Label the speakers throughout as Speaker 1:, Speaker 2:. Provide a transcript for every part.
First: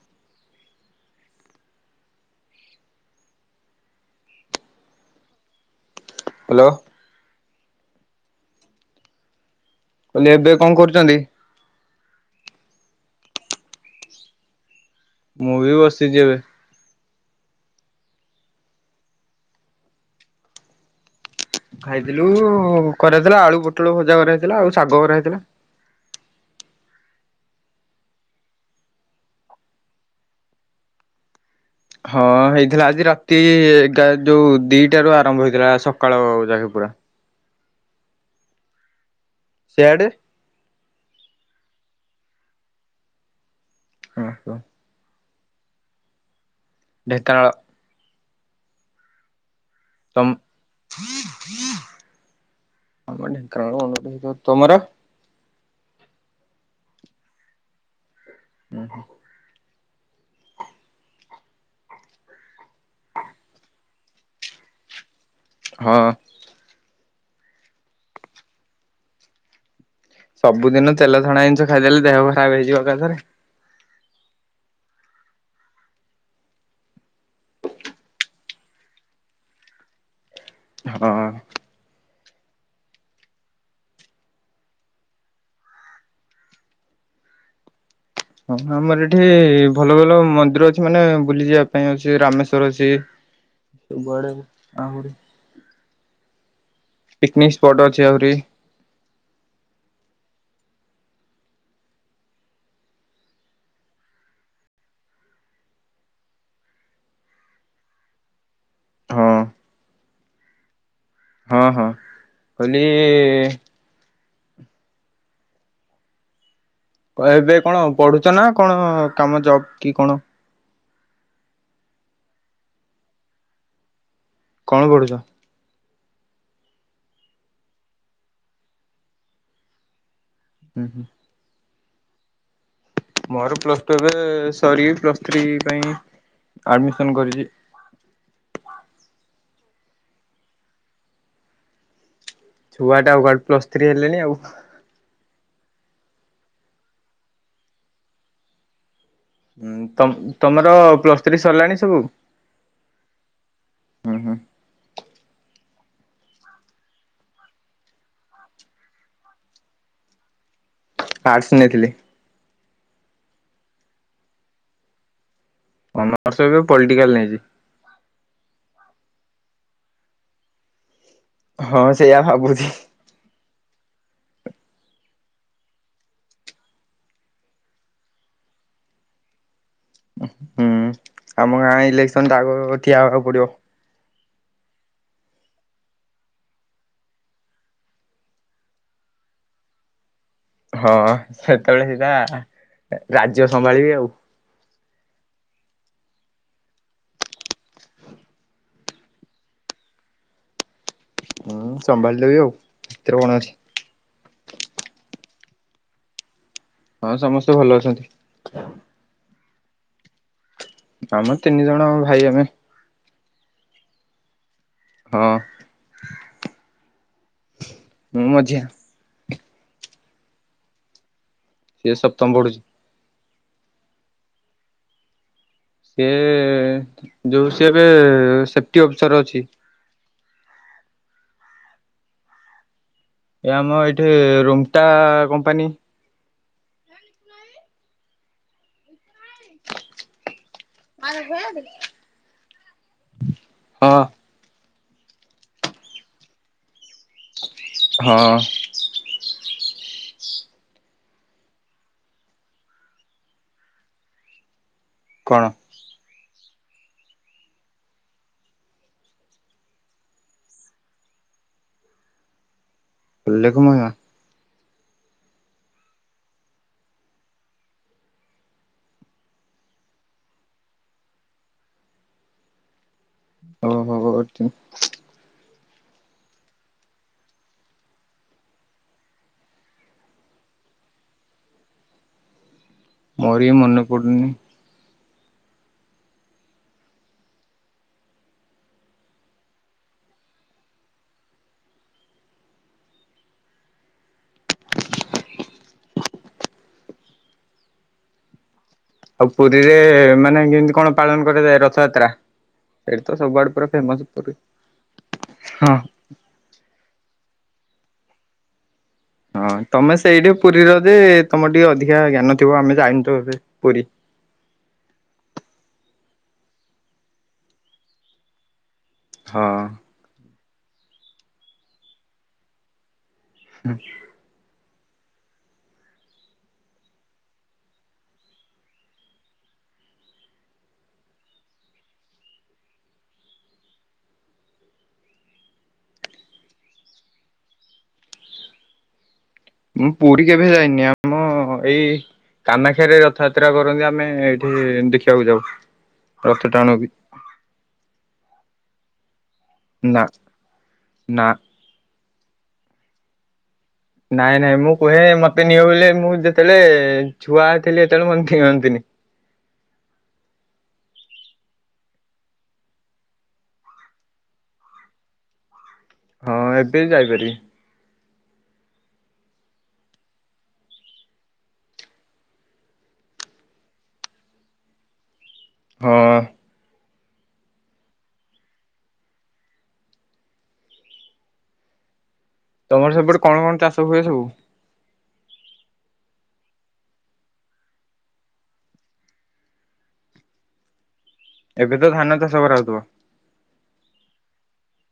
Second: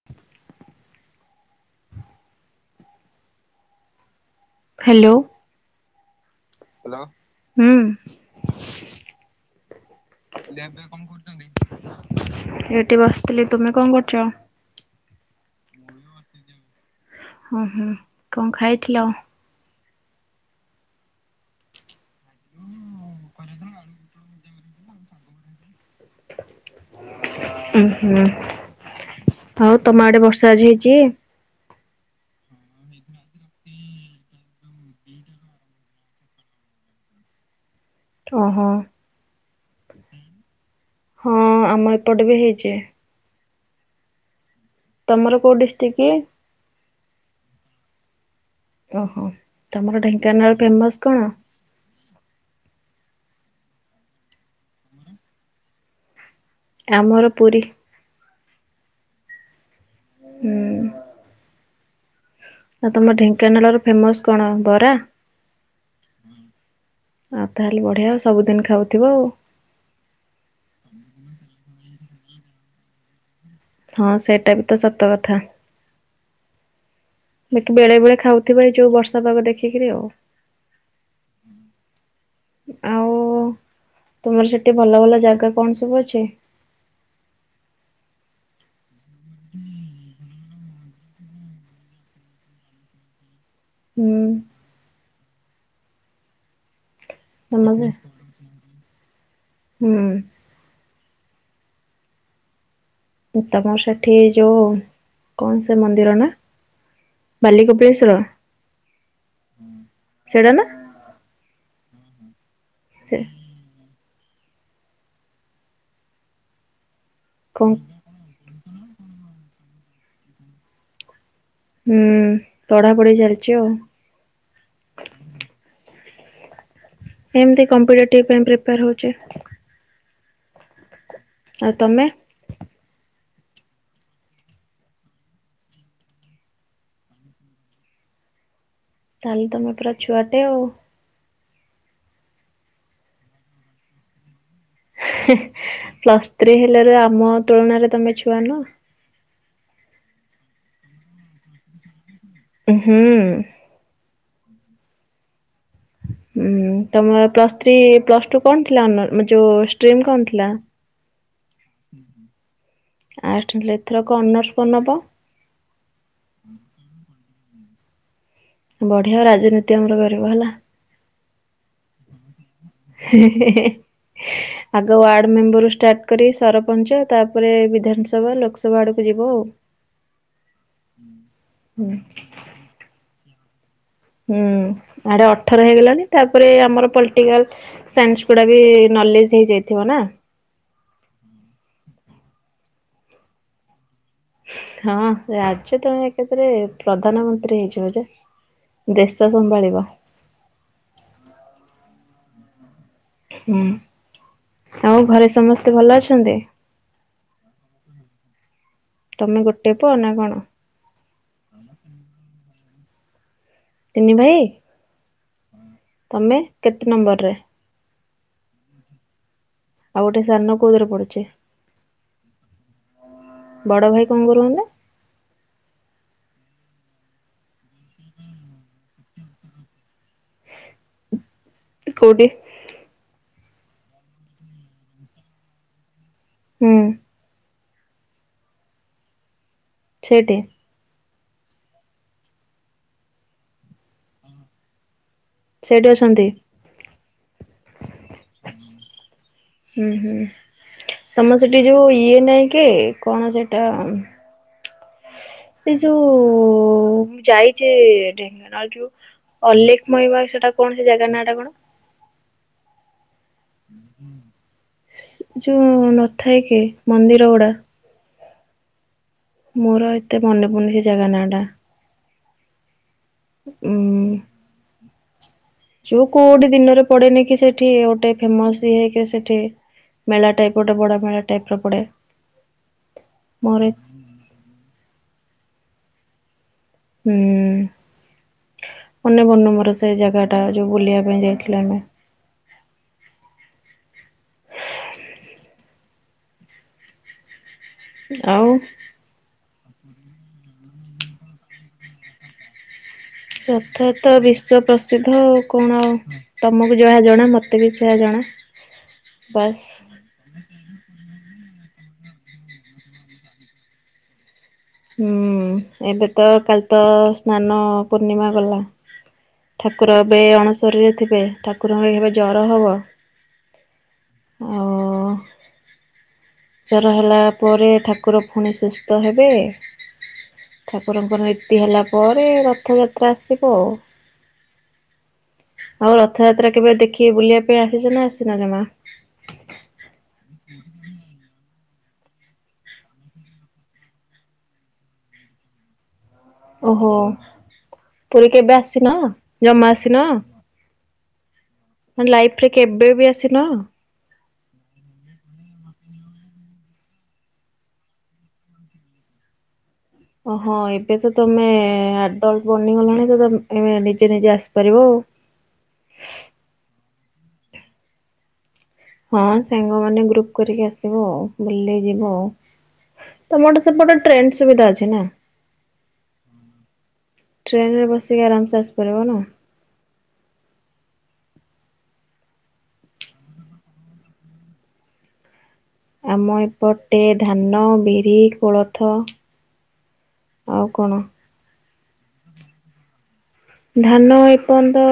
Speaker 1: [inaudible] Hello.
Speaker 2: Hello.
Speaker 1: ହୁଁ।
Speaker 2: କହିଲି ଏବେ କଣ କରୁଛନ୍ତି।
Speaker 1: ଏଠି ବସିଥିଲି ତୁମେ କଣ କରଛ
Speaker 2: ମୁଁ ବି ବସିଛି ଏବେ
Speaker 1: ହୁଁ ହୁଁ କଣ ଖାଇଥିଲ ଆ [inaudible]
Speaker 2: ଖାଇଥିଲୁ କରାେଇଥିଲା ଆଳୁ ପୋଟଳ ଭଜା କରାହେଇଥିଲା ଆଉ ଶାଗ କରାହେଇଥିଲା।
Speaker 1: ଉ ହୁଁ ଆଉ ତମ ଆଡେ ବର୍ଷା ଆଜି ହେଇଛି?
Speaker 2: ହଁ ହେଇଥିଲା ଆଜି ରାତି ଏଗାର ଯୋଉ ଦିଟା ରୁ ଆରମ୍ଭ ହେଇଥିଲା ସକାଳ ଯାକ ପୁରା।
Speaker 1: ଓହୋ [inaudible]
Speaker 2: ସିଆଡ଼େ।
Speaker 1: ହଁ ଆମ ଏପଟେ ବି ହେଇଛି
Speaker 2: ହ ହ [inaudible]
Speaker 1: ତମର କୋଉ ଡିଷ୍ଟ୍ରିକ୍?
Speaker 2: ଭଢେତନାଳ
Speaker 1: ଓହୋ ତମର
Speaker 2: ତମ
Speaker 1: ଢେଙ୍କାନାଳ ଫେମସ କଣ?
Speaker 2: ହମ ଢେଙ୍କାନାଳ [unintelligible] ତମର?
Speaker 1: ଆମର ପୁରୀ।
Speaker 2: ଉଁ ହୁଁ।
Speaker 1: ହୁଁ। ଆଉ ତମ ଢେଙ୍କାନାଳ ର ଫେମସ କଣ ବରା?
Speaker 2: ହଁ।
Speaker 1: ଆଉ ତାହେଲେ ବଢ଼ିଆ ସବୁଦିନ ଖାଉଥିବ ଆଉ।
Speaker 2: ସବୁଦିନ ତେଲ ଛଣା ଜିନିଷ ଖାଇଦେଲେ ଦେହ ଖରାପ ହେଇଯିବ ଏକାଥରେ।
Speaker 1: ହଁ ସେଇଟା ବି ତ ସତ କଥା। ବେଳେ ବେଳେ ଖାଉଥିବେ ଏଇ ଯୋଉ ବର୍ଷା ପାଗ ଦେଖିକିରି ଆଉ।
Speaker 2: ହଁ।
Speaker 1: ଆଉ ତୁମର ସେଠି ଭଲ ଭଲ ଜାଗା କଣ ସବୁ ଅଛି?
Speaker 2: ହଁ ଆମର ଏଠି ଭଲ ଭଲ ମନ୍ଦିର ଅଛି ମାନେ ବୁଲି ଯିବା ପାଇଁ ଅଛି ରାମେଶ୍ଵର ଅଛି।
Speaker 1: ହୁଁ
Speaker 2: ସବୁଆଡେ ଆହୁରି ପିକନିକ ସ୍ପଟ୍ ଅଛି ଆହୁରି
Speaker 1: [unintelligible] ହୁଁ। ତମର ସେଠି ଯୋଉ କଣ ସେ ମନ୍ଦିର ନା? ବାଲି କପିଳେଶ୍ଵର
Speaker 2: ହଁ
Speaker 1: ସେଟା ନା?
Speaker 2: ହଁ ହଁ
Speaker 1: ସେ
Speaker 2: କହିଲି
Speaker 1: କଣ
Speaker 2: [unintelligible] ପଢୁଚ ନା କଣ କାମ ଜବ କି କଣ?
Speaker 1: ହୁଁ ପଢା ପଢି ଚାଲିଚି ଆଉ।
Speaker 2: କଣ ପଢୁଚ?
Speaker 1: ଏମତି କମ୍ପିଟେଟିବ ପାଇଁ ପ୍ରିପାୟର ହଉଚି।
Speaker 2: ହୁଁ ହୁଁ।
Speaker 1: ଆଉ ତମେ?
Speaker 2: ମୋର ପ୍ଲସ ଟୁ ଏବେ ସରି ପ୍ଲସ୍ ଥ୍ରୀ ପାଇଁ ଆଡମିସନ କରିଚି।
Speaker 1: ତାହେଲେ ତମେ ପୁରା ଛୁଆଟେ ଆଉ।
Speaker 2: ଛୁଆ ଟା କୁଆଡେ ପ୍ଲସ ଥ୍ରୀ ହେଲିଣି ଆଉ।
Speaker 1: ପ୍ଲସ୍ ଥ୍ରୀ ହେଲାରୁ ଆମ ତୁଳନାରେ ତମେ ଛୁଆ ନୁହଁ?
Speaker 2: ହଁ ତ ତମର ପ୍ଲସ ଥ୍ରୀ ସରିଲାଣି ସବୁ?
Speaker 1: ହୁଁ।
Speaker 2: ହୁଁ ହୁଁ।
Speaker 1: ହୁଁ ତମର ପ୍ଲସ୍ ଥ୍ରୀ ପ୍ଲସ ଟୁ କଣ ଥିଲା ଅନ ଯୋଉ ଷ୍ଟିମ କଣ ଥିଲା?
Speaker 2: ଆର୍ଟସ୍ ନେଇଥିଲି।
Speaker 1: ଆର୍ଟସ ଏଥରକ ଅନର୍ସ କଣ ନବ?
Speaker 2: ଅନର୍ସ ଏବେ ପଲିଟିକାଲ ନେଇଚି।
Speaker 1: ବଢିଆ ରାଜନୀତି ଆମର କରିବ ହେଲା।
Speaker 2: ହଁ ସେଇଆ ଭାବୁଚି।
Speaker 1: ହ [unintelligible] ଆଗ ୱାର୍ଡ ମେମ୍ବର ଷ୍ଟାର୍ଟ କରି ସରପଞ୍ଚ ତାପରେ ବିଧାନସଭା ଲୋକସ ସଭା ଆଡକୁ ଯିବୁ।
Speaker 2: ହୁଁ ଆମ ଗାଁ ଇଲେକ୍ସନ ଟା ଆଗକୁ ଠିଆ ହେବାକୁ ପଡିବ।
Speaker 1: ହୁଁ ଆଡେ ଅଠର ହେଇଗଲାଣି ତାପରେ ଆମର ପଲଟିକାଲ ସାଇନ୍ସ ଗୁଡା ବି ନଲେଜ ହେଇଯାଇଥିବ ନା।
Speaker 2: ହଁ ସେତେବେଳେ ସେଇଟା ରାଜ୍ୟ ସମ୍ଭାଳିବି ଆଉ।
Speaker 1: ହଁ ରାଜ୍ୟ ତ ଏକଥାରେ ପ୍ରଧାନମନ୍ତ୍ରୀ ହେଇଯିବ ଯେ। ଦେଶ ସମ୍ଭାଳିବ।
Speaker 2: ହୁଁ ସମ୍ଭାଳି ଦେବି ଆଉ ସେଥିରେ କଣ ଅଛି।
Speaker 1: ହୁଁ ଆଉ ଘରେ ସମସ୍ତେ ଭଲ ଅଛନ୍ତି?
Speaker 2: ହଁ ସମସ୍ତେ ଭଲ ଅଛନ୍ତି।
Speaker 1: ତମେ ଗୋଟେ ପୁଅ ନା କଣ?
Speaker 2: ଆମେ ତିନି ଜଣ ଆମ ଭାଇ ଆମେ।
Speaker 1: ତିନି ଭାଇ?
Speaker 2: ହଁ।
Speaker 1: ତମେ କେତେ ନମ୍ବରରେ?
Speaker 2: ମୁଁ ମଝିଆ।
Speaker 1: ଆଉ ଗୋଟେ ସାନ କୋଉଇଅର୍ ରେ ପଡୁଛି?
Speaker 2: ସିଏ ସପ୍ତମ ବଢୁଛି।
Speaker 1: ବଡ ଭାଇ କଣ କରୁହନ୍ତା?
Speaker 2: ସିଏ ଯୋଉ ସିଏ ଏବେ ସେଫଟି ଅଫିସର ଅଛି।
Speaker 1: କଉଠି?
Speaker 2: ଏ ଆମ ଏଇଠି ରୋମ୍ଟା କମ୍ପାନୀ।
Speaker 1: ହୁଁ।
Speaker 2: [inaudible]
Speaker 1: ସେଇଠି।
Speaker 2: [inaudible] ହଁ।
Speaker 1: ସେଇଠି ଅଛନ୍ତି।
Speaker 2: ହଁ।
Speaker 1: ହୁଁ ହୁଁ। ତମର ସେଠି ଯୋଉ ଇଏ ନାହିଁ କେ କଣ ସେଟା
Speaker 2: କଣ?
Speaker 1: ଏ ଯୋଉ ମୁଁ ଯାଇଛି ଢେଙ୍ଗନଳରୁ ଅଲଲେଖମହିମା ସେଟା କୌଣସି ଜାଗା ନାଁଟା କଣ?
Speaker 2: ଲେଲଖମହିମା।
Speaker 1: ଯୋଉ ନଥାଏ କି ମନ୍ଦିର ଗୁଡା ମୋର ଏତେ ମନେ ପଡୁନି ସେ ଜାଗା ନାଁ ଟା।
Speaker 2: ଓ
Speaker 1: ଉଁ
Speaker 2: ହୋ [unintelligible]
Speaker 1: ଯୋଉ କୋଉଠି ଦିନରେ ପଡେନି କି ସେଠି ଗୋଟେ ଫେମସ ଏ ହେକ ସେଠି ମେଳା ଟାଇପ୍ ଗୋଟେ ବଡା ମେଳା ଟାଇପ୍ ର ପଡେ।
Speaker 2: ମୋରି
Speaker 1: ମୋର
Speaker 2: ମନପଡୁନି।
Speaker 1: ହୁଁ ମନେ ପଡୁନି ମୋର ସେ ଜାଗା ଟା ଯୋଉ ବୁଲିବା ପାଇଁ ଯାଇଥିଲେ ଆମେ।
Speaker 2: [inaudible]
Speaker 1: ଆଉ
Speaker 2: ଆଉ ପୁରୀରେ ମାନେ କେମିତି କଣ ପାଳନ କରାଯାଏ ରଥଯାତ୍ରା? ସେଇଠି ତ ସବୁଆଡେ ପୁରା
Speaker 1: ରଥ
Speaker 2: ଫେମସ
Speaker 1: ଯାତ୍ରା
Speaker 2: ପୁରୀ
Speaker 1: ବିଶ୍ଵ ପ୍ରସିଦ୍ଧ ଆଉ
Speaker 2: ହଁ।
Speaker 1: କଣ ଆଉ? ତମକୁ ଯାହା ଜଣା ମତେ ବି ସେୟ ଜଣା।
Speaker 2: ହଁ
Speaker 1: ବାସ୍
Speaker 2: ତମେ ସେଇଠି ପୁରୀର ଯେ ତମର ଟିକେ ଅଧିକା ଜ୍ଞାନ ଥିବ ଆମେ [unintelligible] ପୁରୀ
Speaker 1: ହୁଁ ଏବେ ତ କାଲି ତ ସ୍ନାନ ପୂର୍ଣ୍ଣିମା ଗଲା।
Speaker 2: ହଁ।
Speaker 1: ଠାକୁର ଏବେ ଅଣସରୀରେ ଥିବେ ଠାକୁର ଏଇ ହେବେ ଜର ହବ।
Speaker 2: ଆଜ୍ଞା।
Speaker 1: ହଉ। ଜର ହେଲା ପରେ ଠାକୁର ପୁଣି ସୁସ୍ଥ ହେବେ। ଠାକୁରଙ୍କର ନୀତି ହେଲା ପରେ ରଥଯାତ୍ରା ଆସିବ ଆଉ ଆଉ ରଥଯାତ୍ରା କେବେ ଦେଖିକି ବୁଲିବା ପାଇଁ ଆସିଛ ନା ଆସିନ ଜମା?
Speaker 2: ମୁଁ ପୁରୀ କେବେ ଯାଇନି ଆମ ଏଇ କାମାକ୍ଷରେ ରଥଯାତ୍ରା କରନ୍ତି ଆମେ ଏଇଠି ଦେଖିବାକୁ ଯାଉ। ରଥ ଟାଣୁକି।
Speaker 1: ଓହୋ ପୁରୀ କେବେ ଆସିନ? ଜମା
Speaker 2: ନା
Speaker 1: ଆସିନ
Speaker 2: ନା
Speaker 1: ମାନେ ଲାଇଫରେ କେବେ ବି ଆସିନ?
Speaker 2: ନାଇଁ ନାଇଁ ମୁଁ କୁହେ ମତେ ନିଅ ବଲେ ମୁଁ ଯେତେବେଳେ ଛୁଆ ଥିଲି ସେତେବେଳେ ନିଅନ୍ତିନି।
Speaker 1: ଓ ହଁ ଏବେ ତ ତମେ ଆଡଲ୍ଟ ବନିଗଲାଣି ତ ଉମଏବେ ନିଜେ ନିଜେ ଆସିପାରିବ ଆଉ।
Speaker 2: ହଁ ଏବେ ବି ଯାଇପାରିବି।
Speaker 1: ହଁ ସାଙ୍ଗମାନେ ଗ୍ରୁପ କରିକି ଆସିବ ଆଉ ବୁଲି ଯିବ ଆଉ। ତମର ସେପଟେ ଟ୍ରେନ ସୁବିଧା ଅଛି ନା?
Speaker 2: ହଁ।
Speaker 1: ଟ୍ରେନରେ ବସିକି ଆରାମସେ ଆସିପାରିବ ନା?
Speaker 2: ତମର ସେପଟେ କଣ କଣ ଚାଷ ହୁଏ ସବୁ?
Speaker 1: ଆମ ଏପଟେ ଧାନ ବିରି କୋଳଥ। ଆଉ କଣ?
Speaker 2: ଏବେ ତ ଧାନ ଚାଷ କରାହଉଥିବ।
Speaker 1: ଧାନ ଏଇ ପର୍ଯ୍ୟନ୍ତ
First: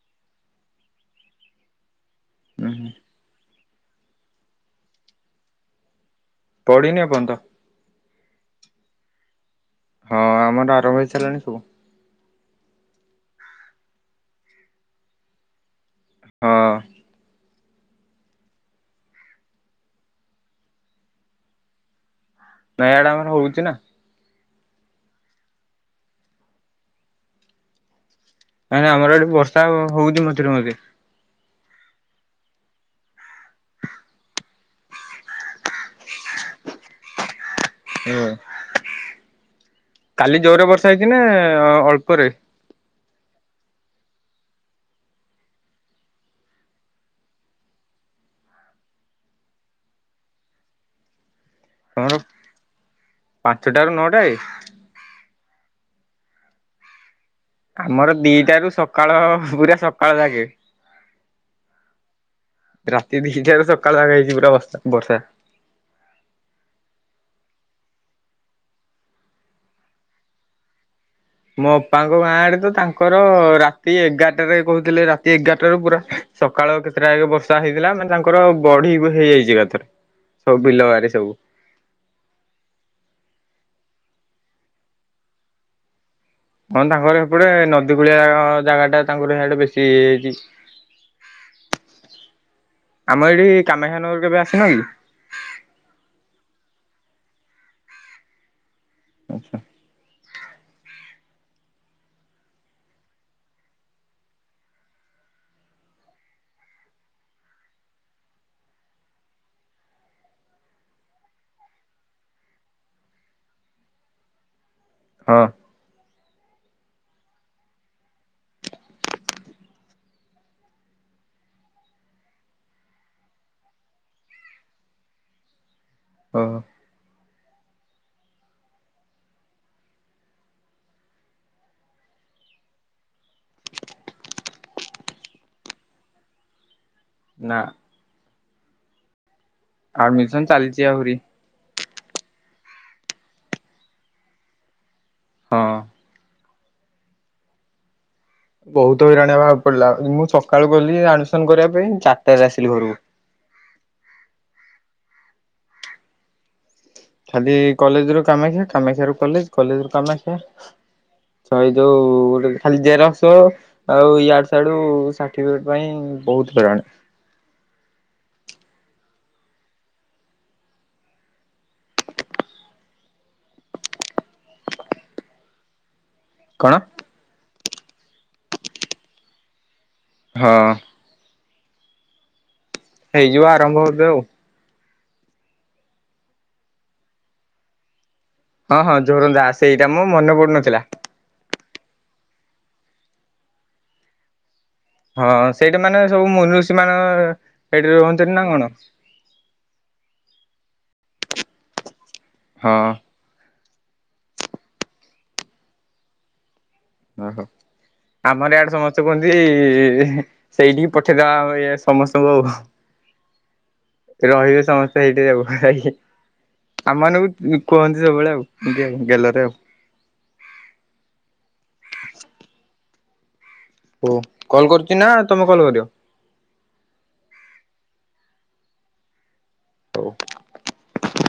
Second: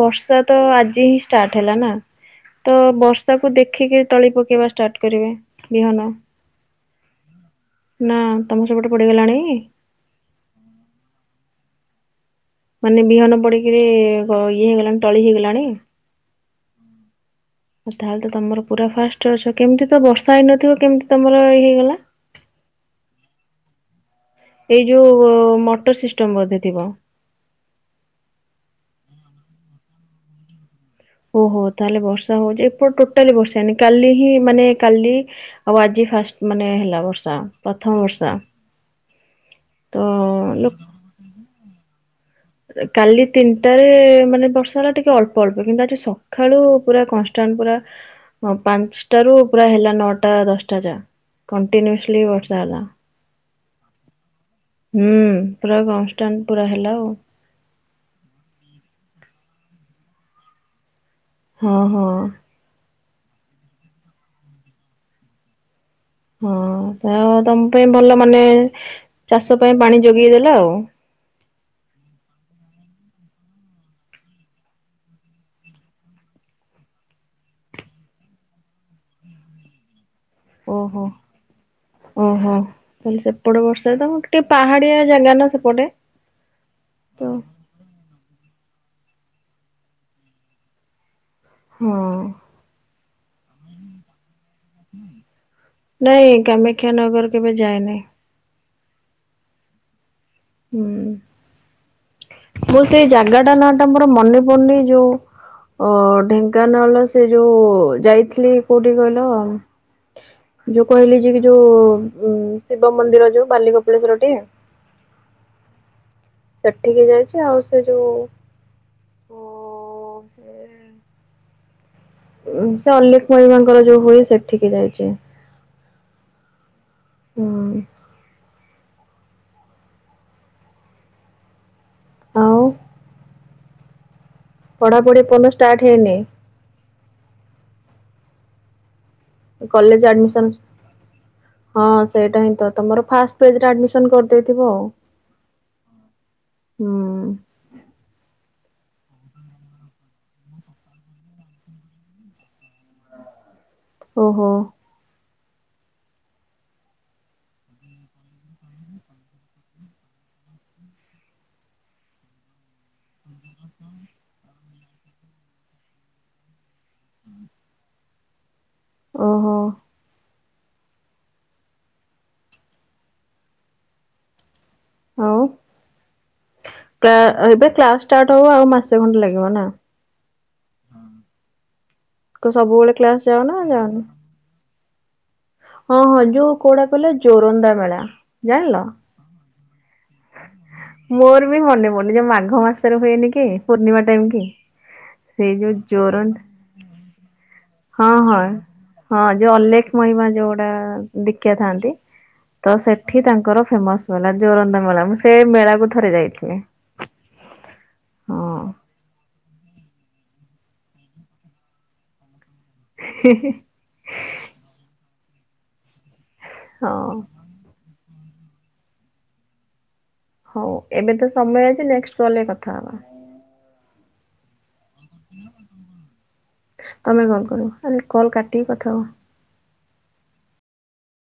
Speaker 1: ବର୍ଷା ତ ଆଜି ହିଁ ଷ୍ଟାର୍ଟ ହେଲା ନା
Speaker 2: ଉଁ
Speaker 1: ତ
Speaker 2: ହୁଁ
Speaker 1: ବର ସବୁ ଦେଖିକି ତଳି ପକେଇବା ଷ୍ଟାର୍ଟ କରିବେ ବିହନ।
Speaker 2: ପଢିନି ଆପଣ ତ
Speaker 1: ନା ତମ ସେପଟେ ପଡିଗଲାଣି।
Speaker 2: ହଁ ଆମର ଆରମ୍ଭ ହେଇସାରିଲାଣି ସବୁ।
Speaker 1: ମାନେ ବିହନ ପଡିକିରି ଇଏ ହେଇଗଲାଣି ତଳି ହେଇଗଲାଣି।
Speaker 2: ହଁ।
Speaker 1: ତାହେଲେ ତମର ପୁରା ଫାଷ୍ଟ ଅଛ କେମିତି ତ ବର୍ଷା ହେଇନଥିବ କେମିତି ତମର ଇଏ ହେଇଗଲା?
Speaker 2: ନା ଆଡ଼େ ଆମର ହଉଛି ନା?
Speaker 1: ଏଇ ଯୋଉ ମଟର ସିଷ୍ଟମ ବୋଧେ ଥିବ।
Speaker 2: ନାଇଁ ଆମର ଏଠି ବର୍ଷା ହଉଛି ମଝିରେ ମଝିରେ।
Speaker 1: ଓହୋ ତାହେଲେ ବର୍ଷା ହଉଛି ଏପଟ ଟୋଟାଲି ବର୍ଷା ହେଇନି କାଲି ହିଁ ମାନେ କାଲି। ଆଉ ଆଜି ଫାଷ୍ଟ ମାନେ ହେଲା ବର୍ଷା ପ୍ରଥମ ବର୍ଷା। ତ
Speaker 2: କାଲି ଜୋରରେ
Speaker 1: ଲୋକ
Speaker 2: ବର୍ଷା ହେଇଛି ନା ଅଳ୍ପରେ?
Speaker 1: କାଲି ତିନିଟାରେ ମାନେ ବର୍ଷା ହେଲା ଟିକେ ଅଳ୍ପ ଅଳ୍ପ କିନ୍ତୁ ଆଜି ସକାଳୁ ପୁରା କନଷ୍ଟାଣ୍ଟ ପୁରା ପାଞ୍ଚଟାରୁ ପୁରା ହେଲା ନଅଟା ଦଶଟା ଯା
Speaker 2: ତମର
Speaker 1: କଣ୍ଟିନୁସଲି ବର୍ଷା ହେଲା।
Speaker 2: ପାଞ୍ଚଟାରୁ ନଅଟାଯାଏ।
Speaker 1: ହୁଁ ପୁରା କ୍ନଷ୍ଟାଣ୍ଟ ପୁରା ହେଲା ଆଉ
Speaker 2: ଆମର ଦିଟାରୁ ସକାଳ ପୁରା ସକାଳ ଯାକେ।
Speaker 1: ଓହୋ।
Speaker 2: ରାତି ଦିଇଟାରେ ସକାଳ ଲାଗା ହେଇଛି ପୁରା ବର ବର୍ଷା।
Speaker 1: ହଁ ଆ ତମ ପାଇଁ ଭଲ ମାନେ ଚାଷ ପାଇଁ ପାଣି ଯୋଗେଇଦେଲା ଆଉ
Speaker 2: ମୋ ଅପାଙ୍କ ଗାଁ ଆଡେ ତ ତାଙ୍କର ରାତି ଏଗାରଟାରେ କହୁଥିଲେ ରାତି ଏଗାରଟାରୁ ପୁରା ସକାଳ କେତେଟା ବର୍ଷା ହେଇଥିଲା ମାନେ ତାଙ୍କର ବଢି ହେଇଯାଇଛି ଏକାଥରେ। ସବୁ
Speaker 1: ଓହୋ।
Speaker 2: ବିଲବାରି ସବୁ।
Speaker 1: ଓହୋ ତାହଲେ ସେପଟେ ବର୍ଷା ତମ ଟିକେ ପାହାଡିଆ ଜାଗା ନା ସେପଟେ।
Speaker 2: ହଁ ତାଙ୍କର
Speaker 1: ତ
Speaker 2: ସେପଟେ ନଦୀ କୂଳିଆ ଜାଗା ଟା ତାଙ୍କର ହେଆଡେ ବେଶୀଇ ହେଇଚି।
Speaker 1: ହୋ।
Speaker 2: ଆମର ଏଠି କମେକ୍ଷାନଗର କେବେ ଆସିନ କି?
Speaker 1: ନାଇଁ କାମାକ୍ଷାନଗର କେବେ ଯାଏ ନାହିଁ।
Speaker 2: ଆଛା।
Speaker 1: ହୁଁ ମୁଁ ସେ ଜାଗା ଟା ନା ଟା ମୋର ମନେ ପଡନି ଯୋଉ ଓ ଢେଙ୍କାନାଳ ସେ ଯୋଉ ଯାଇଥିଲି କୋଉଠି କହିଲ ଯୋଉ କହିଲି ଯେ କି ଯୋଉ ଉ ଶିବ ମନ୍ଦିର ଯୋଉ ବାଲିଗୋପିଳେଶ୍ଵର ଟି।
Speaker 2: ହଁ।
Speaker 1: ସେଠିକି ଯାଇଚି ଆଉ ସେ ଯୋଉ ଅ ସେ ସେ ଅଲ୍ଲେଖ ମହିମାଙ୍କର ଯୋଉ ହୁଏ ସେଠିକି ଯାଇଚି।
Speaker 2: ହଁ।
Speaker 1: ହୁଁ ଆଉ ପଢ଼ା ପଢି ଏପନ ଷ୍ଟାର୍ଟ ହେଇନି
Speaker 2: ନା।
Speaker 1: କଲେଜ ଆଡମିସନ
Speaker 2: ଚାଲିଛି ଆହୁରି
Speaker 1: ହଁ ସେଇଟା ହିଁ ତ ତମର ଫାଷ୍ଟ ପେଜରେ ଆଡମିସନ କରିଦେଇଥିବ ଆଉ।
Speaker 2: ହଁ।
Speaker 1: ହୁଁ।
Speaker 2: ବହୁତ ହଇରାଣ ହେବାକୁ ପଡିଲା ମୁଁ ସକାଳୁ ଗଲି ଆଡମିସନ କରିବା ପାଇଁ ଚାରିଟାରେ ଆସିଲି ଘରକୁ।
Speaker 1: ଓହୋ।
Speaker 2: ଖାଲି କଲେଜ ରୁ କାମାକ୍ଷା କାମାକ୍ଷା ରୁ କଲେଜ କଲେଜ ରୁ କାମାକ୍ଷା ତ ଏଇ ଯୋଉ ଗୋଟେ ଖାଲି ଜେରକ୍ସ ଆଉ ୟାଡୁ ସିଆଡୁ ସାଠିଫିକେଟ ପାଇଁ ବହୁତ ହଇରାଣ।
Speaker 1: ଓହୋ। ଆଉ
Speaker 2: କଣ?
Speaker 1: କ୍ଲା ଏବେ କ୍ଲାସ ଷ୍ଟାର୍ଟ ହଉ ଆଉ ମାସେ ଖଣ୍ଡେ ଲାଗିବ ନା।
Speaker 2: ହଁ।
Speaker 1: ସବୁବେଳେ କ୍ଲାସ
Speaker 2: ହେଇଯିବ
Speaker 1: ଯାଓନା
Speaker 2: ଆରମ୍ଭ
Speaker 1: ଯାଓନି?
Speaker 2: ଏବେ ଆଉ
Speaker 1: ହଁ ହଁ ଯୋଉ କୋଉଟା କହିଲା ଜୋରନ୍ଦା ମେଳା। ଜାଣିଲ?
Speaker 2: ହଁ ହଁ ଜୋରନ୍ଦା ସେଇଟା ମୋ ମନେ ପଡୁନଥିଲା।
Speaker 1: ମୋର ବି ମନେ ପଡୁନି ଯୋଉ ମାଘ ମାସରେ ହୁଏନି କି ପୂର୍ଣ୍ଣିମା ଟାଇମ କି
Speaker 2: ହଁ
Speaker 1: ସେଇ ଯୋଉ
Speaker 2: ସେଇଟା ମାନେ ସବୁ
Speaker 1: ଜୋରନ୍ଦ
Speaker 2: ମନୁଋଷି ମାନ ସେଇଠି
Speaker 1: ହଁ
Speaker 2: ରୁହନ୍ତିନ
Speaker 1: ହଁ।
Speaker 2: ନା କଣ?
Speaker 1: ହଁ ଯୋଉ ଅଲେଖ ମହିମା ଯୋଉଡା ଦୀକ୍ଷା ଥାନ୍ତି ତ
Speaker 2: ହଁ
Speaker 1: ସେ ସେଠି ତାଙ୍କର ଫେମସ୍ ମେଳା ଜୋରନ୍ଦ ମେଳା ମୁଁ ସେ ମେଳାକୁ ଥରେ ଯାଇଥିଲି।
Speaker 2: ହଁ ହଁ। ଆମର
Speaker 1: ହଁ
Speaker 2: ଇଆଡେ ସମସ୍ତେ କୁହନ୍ତି ସେଇଠିକି ପଠେଇଦବା ଆମ ଇଏ ସମସ୍ତଙ୍କୁ ଆଉ।
Speaker 1: ହିଁ ହିଁ।
Speaker 2: ରହିବେ ସମସ୍ତେ ହେଇଠି ଆଉ ଯାଇକି
Speaker 1: ହଁ
Speaker 2: ଆମମାନଙ୍କୁ କୁହନ୍ତି ସବୁବେଳେ ଆଉ ଗେ ଗେଲରେ ଆଉ।
Speaker 1: ହଉ ଏବେ ତ ସମୟ ଅଛି ନେକ୍ସଟ କଲ୍ ରେ କଥା ହବା।
Speaker 2: ଓ କଲ୍ କରୁଚି ନା ତମେ କଲ୍ କରିବ?
Speaker 1: ତମେ କଲ୍ କରିବ ଆରେ କଲ୍ କାଟିକି କଥା ହୁଅ।
Speaker 2: [unintelligible]